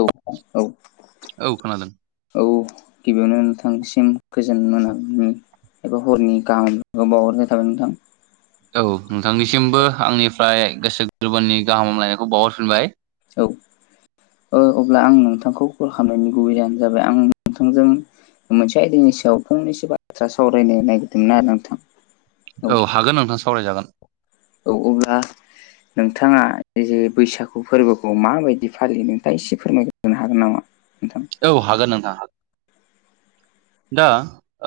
औ औ औ खोनादों औ गिबियावनो नोंथांनिसिम गोजोन मोनानि एबा हरनि गाहाम बावहरनाय थाबाय नोंथां। औ नोंथांनिसिमबो आंनिफ्राय गोसो गोरबोनि गाहाम हामलायनायखौ बावहरफिनबाय औ ओ अब्ला आं नोंथांखौ कल खालामनायनि गुबैयानो जाबाय आं नोंथांजों मोनसे आयदानि सायाव फंनैसो बाथ्रा सावरायनो नागिरदोंमोन आरो नोंथां। औ हागोन नोंथां सावरायजागोन। औ अब्ला नोंथाङा जे बैसागु फोरबोखौ माबायदि फालियो नोंथाङा एसे फोरमायहरनो हागोन नामा नोंथां औ हागोन नोंथां हागोन दा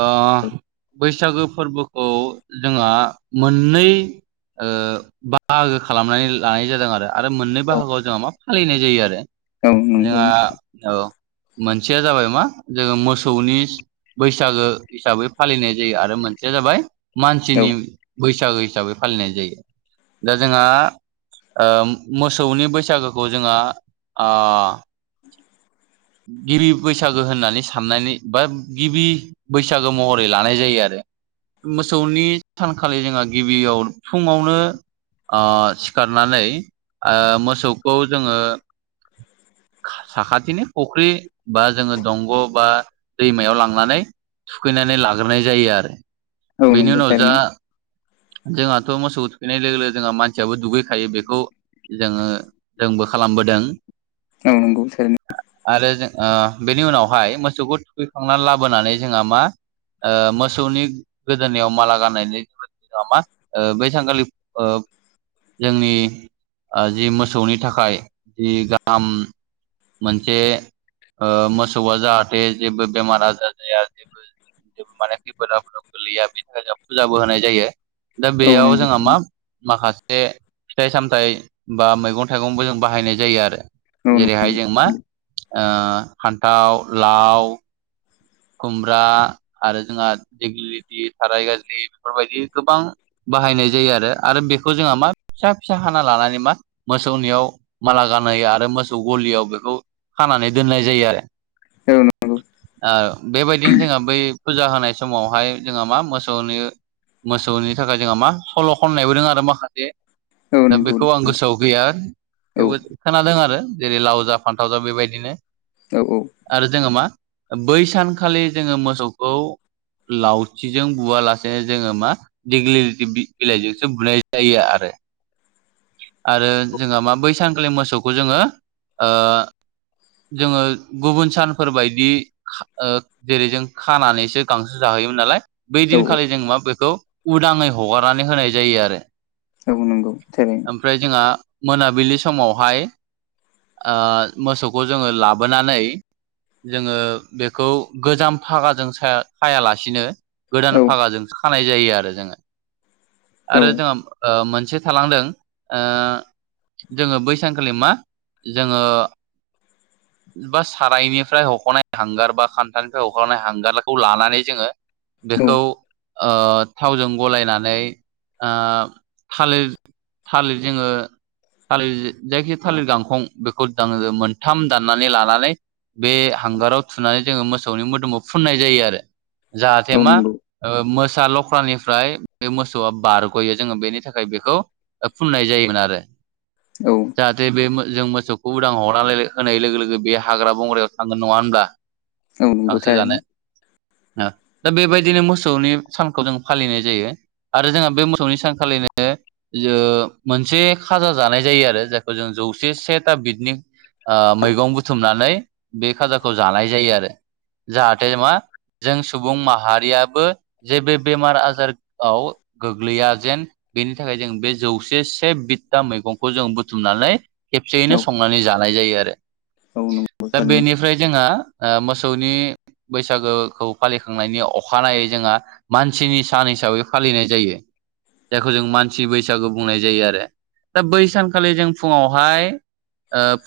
ओ बैस सागो फोरबोखौ जोंहा मोननै बाहागो खालामनानै लानाय जादों आरो आरो मोननै बाहागोआव जोंहा मा फालिनाय जायो आरो औ नंगौ जोंहा औ मोनसेया जाबाय मा जोङो मोसौनि बैसागो हिसाबै फालिनाय जायो आरो मोनसेया जाबाय औ मानसिनि बैसागो हिसाबै फालिनाय जायो दा जोंहा मोसौनि बैसागोखौ जोंहा गिबि बैसागो होननानै साननानै बा गिबि बैसागो महरै लानाय जायो आरो मोसौनि सानखालि जोंहा गिबियाव फुङावनो सिखारनानै मोसौखौ जोङो साखाथिनि फुख्रि बा जोङो दंग बा याव लांनानै थुखैनानै लाग्रोनाय जायो आरो औ बेनि नंगौ उनाव जा थारैनो जोंहाथ' मोसौखौ थुखैनाय लोगो लोगो जोंहा मानसियाबो दुगैखायो बेखौ जोङो जोंबो खालामबोदों औ नंगौ थारैनो आरो जों बेनि उनावहाय मोसौखौ थुखैखांनानै लाबोनानै जोंहा मा मोसौनि गोदोनायाव माला गाननायनि बै सान खालि जोंनि जि मोसौनि थाखाय जि गाहाम मोनसे मोसौआ जाहाथे जेबो बेमार आजार जाया बेफोर जेबो माने खैफोद आफोदाव गोलैया बेनि थाखाय जों फुजाबो होनाय जायो दा औ बेयाव नंगौ जोंहा मा माखासे फिथाइ सामथाइ बा मैगं थाइगंबो जों बाहायनाय जायो आरो औ नंगौ जेरैहाय जों मा फान्थाव लाव खुमब्रा आरो जोंहा देग थाराय गाज्रि बेफोरबायदि गोबां बाहायनाय जायो आरो आरो बेखौ जोंहा मा फिसा फिसा हाना लानानै मा मोसौनियाव माला गानहोयो आरो मोसौ गलियाव बेखौ खानानै दोननाय जायो आरो औ नंगौ औ बेबायदिनो जोंहा बै फुजा होनाय समावहाय जोंहा मा मोसौनि मोसौनि थाखाय जोंहा मा सल' खननायबोदों आरो माखासे औ दा बेखौ आं नंगौ गोसोआव गैया औ थेवबो खोनादों आरो जेरै लाव जा फान्थाव जा बेबायदिनो औ-औ आरो जोङो मा बै सानखालि जोङो मोसौखौ लावथिजों बुवालासेनो जोङो मा दिग्लि लिथि बिलाइजोंसो बुनाय जायो आरो आरो जोंहा मा बै सान खालि मोसौखौ जोङो ओ जोङो गुबुन सानफोरबायदि जेरै जों खानानैसो गांसो जाहोयोमोन नालाय बै औ दिनखालि जों मा बेखौ उदाङै हगारनानै होनाय जायो आरो औ नंगौ थारैनो ओमफ्राय जोंहा मोनाबिलि समावहाय मोसौखौ जोङो लाबोनानै जोङो बेखौ गोजाम फागाजों सायालासिनो औ गोदान फागाजोंसो खानाय जायो आरो जोङो औ आरो जोंहा मोनसे थालांदों ओ जोङो बैसानखालि मा जोङो बा सारायनिफ्राय हख'नाय हांगार बा खान्थालनिफ्राय हख'नाय हांगारखौ लानानै जोङो औ बेखौ ओ थावजों गलायनानै ओ थालिर थालिर जोङो थालिर जायखि थालिर गांखं बेखौ दाङो मोनथाम दाननानै लानानै बे हांगाराव थुनानै जोङो मोसौनि मोदोमाव फुननाय जायो आरो। जाथे मा नंगौ ओ मोसा लख्रानिफ्राय बे मोसौआ बारग'यो जोङो बेनि थाखाय बेखौ फुननाय जायोमोन आरो। औ जाहाथे बे जों मोसौखौ उदां हर होनाय लोगो लोगो बे हाग्रा बंग्रायाव थांगोन नङा होनब्ला औ नंगौ गांसो जानो थारैनो दा बेबायदिनो मोसौनि सानखौ जों फालिनाय जायो। आरो जोंहा बे मोसौनि सानखालिनो लो मोनसे खाजा जानाय जायो आरो जायखौ जों जौसे सेथा बिदनि आ मैगं बुथुमनानै बे खाजाखौ जानाय जायो आरो जाहाथे मा जों सुबुं माहारियाबो जेबो बेमार आजाराव फोराव गोग्लैया जेन बेनि थाखाय जों बे जौसे से बिथता मैगंखौ जों बुथुमनानै औ खेबसेयैनो संनानै जानाय जायो आरो औ नंगौ दा थारैनो बेनिफ्राय जोंहा मोसौनि बैसागोखौ फालिखांनायनि अखानायै जोंहा मानसिनि सान हिसाबै फालिनाय जायो जायखौ जों मानसि बैसागु बुंनाय जायो आरो दा बै सानखालि जों फुङावहाय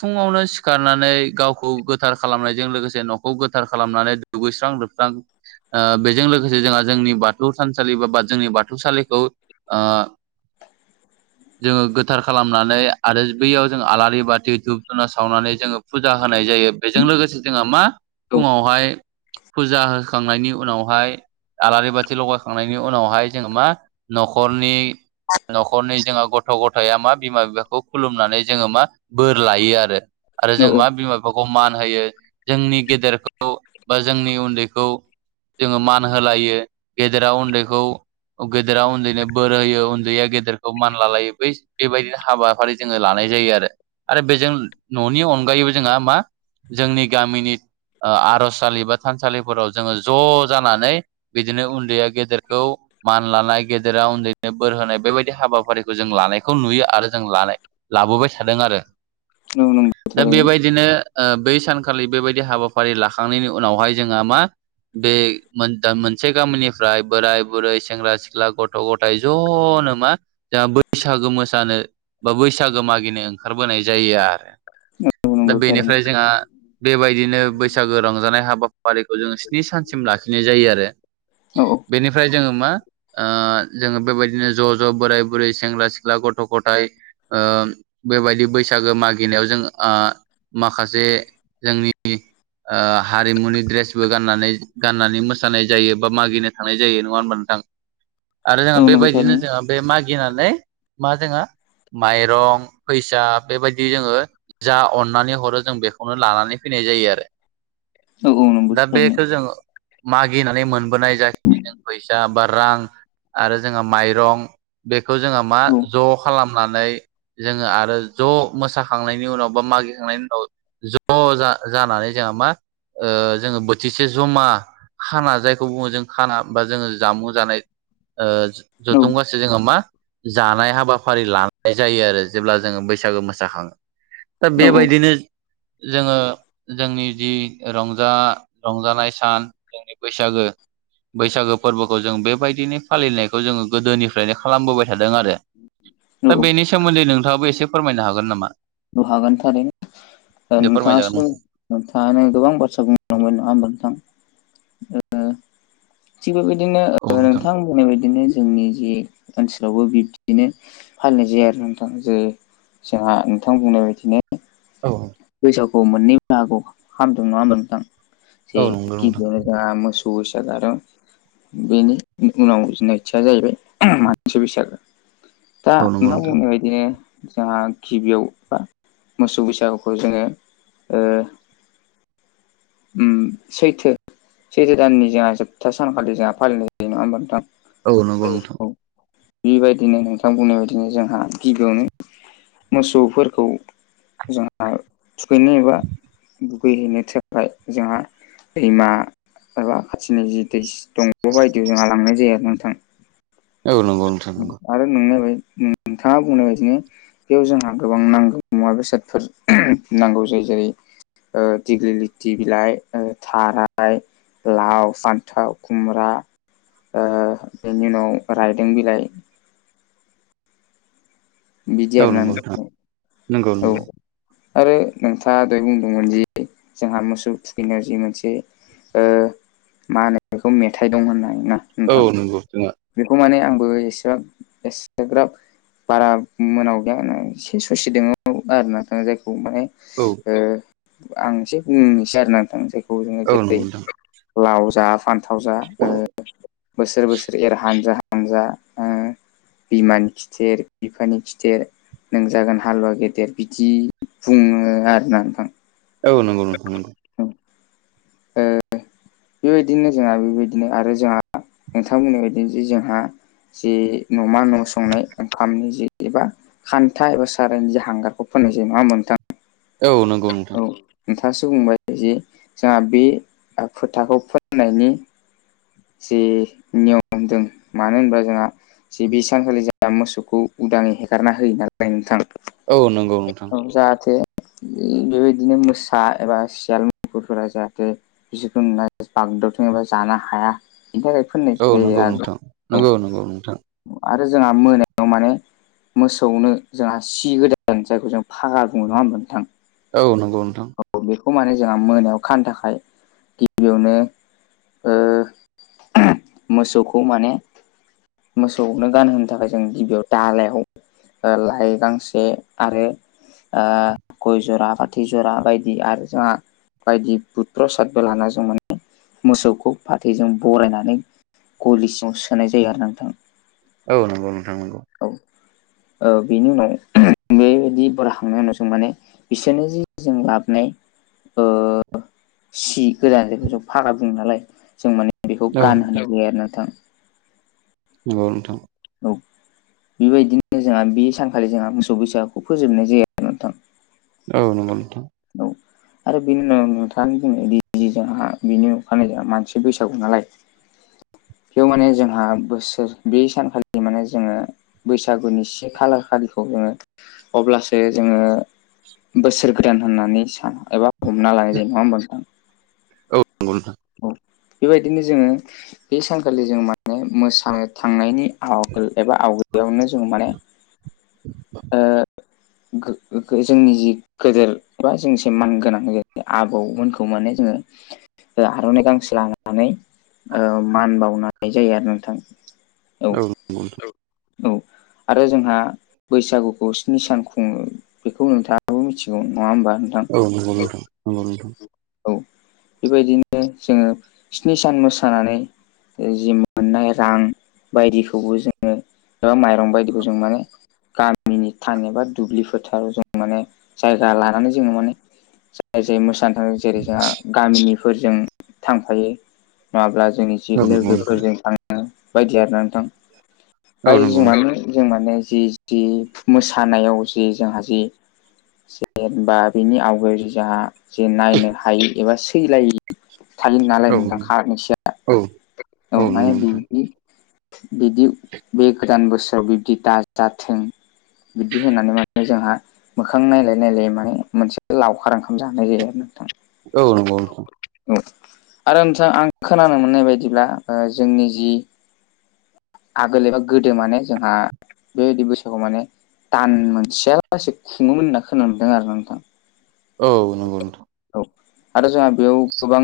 फुङावनो सिखारनानै गावखौ गोथार खालामनायजों लोगोसे न'खौ गोथार खालामनानै दुगैस्रां लोबस्रां ओ बेजों लोगोसे जोंहा जोंनि बाथौ थानसालि बा बा जोंनि बाथौसालिखौ आ जोङो गोथार खालामनानै आरो बैयाव जों आलारि बाथि धुब धुना सावनानै जोङो फुजा होनाय जायो बेजों लोगोसे जोंहा मा औ फुङावहाय फुजा होखांनायनि उनावहाय आलारि बाथि लगायखांनायनि उनावहाय जोङो मा न'खरनि न'खरनि जोंहा गथ' गथाया मा बिमा बिफाखौ खुलुमनानै जोङो मा बोर लायो। यो आरो औ जों मा बिमा फोरखौ मान होयो जोंनि गेदेरखौ बा जोंनि उन्दैखौ जोङो मान होलायो गेदेरा उन्दैखौ गेदेरा उन्दैनो बोर होयो उन्दैया गेदेरखौ मानलालायो बै बेबायदि हाबाफारि जोङो लानाय जायो आरो आरो बेजों न'नि अनगायैबो जोंहा मा जोंनि गामिनि आ आर'जसालि बा थानसालिफोराव जोङो ज' जानानै बिदिनो उन्दैया गेदेरखौ मान लानाय गेदेरा उन्दैनो बोर होनाय बेबायदि हाबाफारिखौ जों लानायखौ नुयो आरो जों लानाय लाबोबाय थादों आरो औ नंगौ। दा थारैनो बेबायदिनो बै सानखालि बेबायदि हाबाफारि लाखांनायनि उनावहाय जोंहा मा बे मोनसे गामिनिफ्राय बोराय बुरै सेंग्रा सिख्ला गथ' ग थाय ज'नो मा जोंहा बैसागो मोसानो बा बैसागो मागिनो ओंखारबोनाय जा जायो आरो औ दा नंगौ थारैनो औ नंगौ थारैनो औ नंगौ थारैनो औ बेनिफ्राय जोंहा बेबायदिनो बैसागो रंजानाय हाबाफारिखौ जों स्नि सानसिम लाखिनाय जायो आरो। औ बेनिफ्राय जोङो मा ओ जोङो बेबायदिनो ज' ज' बोराय बुरै सेंग्रा सिख्ला गथ' गथाय ओ बेबायदि बैसाग गो मागिनायाव जों आ माखासे जोंनि ओ हारिमुनि द्रेसबो गाननानै गाननानै मोसानाय जायो बा मागिनो थांनाय जायो नङा होनबा नोंथां आरो जोंहा बेबायदिनो जोंहा बे मागिनानै मा जोङो माइरं फैसाब बेबायदि जोङो जा अननानै हरो जों बेखौनो लानानै फैनाय जायो आरो दा बेखौ जों मागिनानै मोनबोनाय [unintelligible] जों फैसा बा रां आरो जोंहा माइरं बेखौ जोङो मा ज' खालामनानै जोङो आरो ज' मोसाखांनायनि उनाव बा मागिखांनायनि उनाव ज' जानानै जोंहा मा ओ जोङो बोथिसे जमा खाना जायखौ बुङो जों खाना बा जोङो जामुं जानाय ओ जथुम गासे जोङो मा जानाय हाबाफारि लानाय जायो आरो जेब्ला जोङो बै सागो मोसाखाङो दा बेबायदिनो जोङो जोंनि जि रंजा रंजानाय सान जोंनि बैसागो बैसागो फोरबोखौ जों बेबायदिनो फालिनायखौ जोङो गोदोनिफ्रायनो खालामबोबाय थादों आरो दा बेनि सोमोन्दै नोंथाङाबो एसे फोरमायनो हागोन नामा? हागोन थारैनो दे नोंथाङा फोरमायजागोन नोंथां सम नोंथाङानो गोबां बाथ्रा बुंलांबाय नङा होमबा नोंथां थिग बेबायदिनो नोंथां बुंनाय बदिनो जोंनि जि ओनसोलावबो बिब्दिनो फालिनाय जायो आरो नोंथां जे जोंहा नोंथां बुंनाय बायदिनो औ बैसागु खौ मोननै बाहागोआव खामदों नङा होमबा नोंथां औ जि नंगौ नोंथां गिबियावनो जोहा मोसौ बैसागो आरो बेनि उनाव नैथिया जाहैबाय मानसि बैसागो दा औ नंगौ नोंथां बुंनाय बायदिनो जोंहा गिबियाव बा मोसौ बैसागु खौ जोङो सैथो सैथो दाननि जोंहा जोबथा सानखालि जोंहा फालिनाय जायो नङा होमबा नोंथां औ औ बेबायदिनो नोंथां बुंनाय बायदिनो जोंहा गिबियावनो मोसौफोरखौ जोंहा थुखैनो एबा दुगैहैनो थाखाय ओमफ्राय जोंहा दैमा एबा खाथिनि जि दै दंग बायदियाव जोंहा लांनाय जायो आरोना नोंथां औ नंगौ नोंथां नंगौ आरो नोंनाय बाय नोंथाङा बुंनाय बायदिनो बेयाव जोंहा गोबां नांगौ मुवा बेसादफोर नांगौ जायो जेरै दिगिलिथि बिलाइ थाराय लाव फान्थाव खुमब्रा बेनि उनाव रायदों बिलाइ बिदि औ आरो नंगौ नोंथां नंगौ औ औ आरो नोंथाङा दय बुंदोंमोन जि जोंहा मोसौ थुखैनायाव जि मोनसे मा होनो बेखौ मेथाइ दं होननानैना औ नंगौ जोंहा बेखौ माने आंबो एसेबां एसेग्राब बारा मोनाव गैया होनना एसे ससे दङ आरो ना जायखौ माने औ आं एसे बुंनोसै आरो नोंथां जायखौ जोङो औ नंगौ जेरै नोंथां लाव जा फान थाव जा बोसोर बोसोर एर हानजा हानजा बिमानि खिथेर बिफानि खिथेर नों जागोन हालुवा गेदेर बिदि बुङो आरोना नोंथां औ नंगौ नोंथां नंगौ ओ बेबायदिनो जोंहा बेबायदिनो आरो जोंहा नोंथां बुंनाय बायदिनो जे जोंहा जि न'मा न' संनाय ओंखामनि जि एबा खान्था एबा सारायनि जा हांगारखौ फोननाय जायो नङा होमबा नोंथां औ नंगौ औ नोंथां नोंथाङासो बुंबाय जे जोंहा बे फोथाखौ फोननायनि जि नियम दं मानो होनोबा जोंहा जे बि सानखालि जोंहा मोसौखौ उदाङै हेगारना होयो नालाय नोंथां औ नंगौ नोंथां औ जाहाथे बेबायदिनो मोसा एबा सियाल मुफुरफोरा जाहाथे बिसोरखौ नुना बागदावथों एबा जानो हाया बेनि थाखाय फोननाय औ जायो नंगौ आरो नोंथां औ नंगौ नंगौ नोंथां आरो जोंहा मोनायाव माने मोसौनो जोंहा सि गोदान जायखौ जों फागा बुङो नङा होमबा नोंथां औ नंगौ नोंथां औ बेखौ माने जोंहा मोनायाव खानो थाखाय गिबियावनो ओ मोसौखौ माने मोसौनो गानहोनो थाखाय जों गिबियाव दालायाव लाइ गांसे आरो गय जरा फाथै जरा बायदि आरो जोंहा बायदि बुट प्रसादबो लाना जों माने मोसौखौ फाथैजों बरायनानै गलि सिङाव सोनाय जायो आरोना नोंथां औ नंगौ नोंथां नंगौ औ औ बेनि उनाव बेबायदि बराय खांनाय उनाव जों माने बिसोरनि जि जों लाबोनाय सि गोदान जायखौ जों फागा बुङो नालाय जों माने बेखौ औ गानहोनाय जायो आरोना नोंथां नंगौ नोंथां औ बेबायदिनो जोंहा बे सानखालि जोंहा मोसौ बैसागुखौ फोजोबनाय जायो आरो नोंथां औ नंगौ नोंथां औ आरो बिनि उनाव नोंथाङानो बुंनाय बायदि जोंहा बिनि अखानायै जोंहा मानसि बैसागु नालाय बेयाव माने जोंहा बोसोर बे सानखालि माने जोङो बैसागुनि से खालार खालिखौनो अब्लासो जोङो बोसोर गोदान होननानै सान एबा हमना लानाय जायो नङा होनबा नोंथां औ नंगौ नोंथां बेबायदिनो जोङो बे सानखालि जों माने मोसानो थांनायनि आवगोल एबा आवगोल जों माने गो जोंनि जि गोदोर बा जोंसे मान गोनां जायो आबौमोनखौ माने जोङो आर'नाइ गांसे लानानै मान बावनाय जायो आरो नोंथां औ औ आरो जोंहा बैसागुखौ स्नि सान खुङो बेखौ नोंथाङाबो मिथिगौ नङा होमबा नोंथां औ नंगौ नोंथां नंगौ नोंथां औ बेबायदिनो जोङो स्नि सान मोसानानै जि मोननाय रां बायदिखौबो जोङो एबा माइरं बायदिखौ जों माने गामिनि थान एबा दुब्लि फोथाराव जों माने जायगा लानानै जोङो माने जाय जाय मोसानो थाङो जेरै जोंहा गामिनिफोरजों थांफायो नङाब्ला जोंनि जि नंगौ नोंथां लोगोफोरजों थां बायदि आरोना औ नोंथां नंगौ जों मानो जों माने जि जि मोसानायाव जि जोंहा जि जेनेबा बेनि आवगाय जोंहा जे नायनो हायि एबा सैलायि थायो नालाय नोंथां खानोसिया औ औ माने बिदि बिदि बे गोदान बोसोराव बिब्दि दाजाथों बिदि होनानै माने जोंहा मोखां नायलाय नायलाय माने मोनसे लावखार ओंखाम जानाय जायो आरो नोंथां औ नंगौ नोंथां औ आरो नोंथां आं खोनानो मोननाय बायदिब्ला जोंनि जि आगोल एबा गोदो माने जोंहा बेबायदि बैसागुवाव माने दान मोनसेयालासे खुङोमोन होनना खोनदों आरो नोंथां औ नंगौ नोंथां औ आरो जोंहा बेयाव गोबां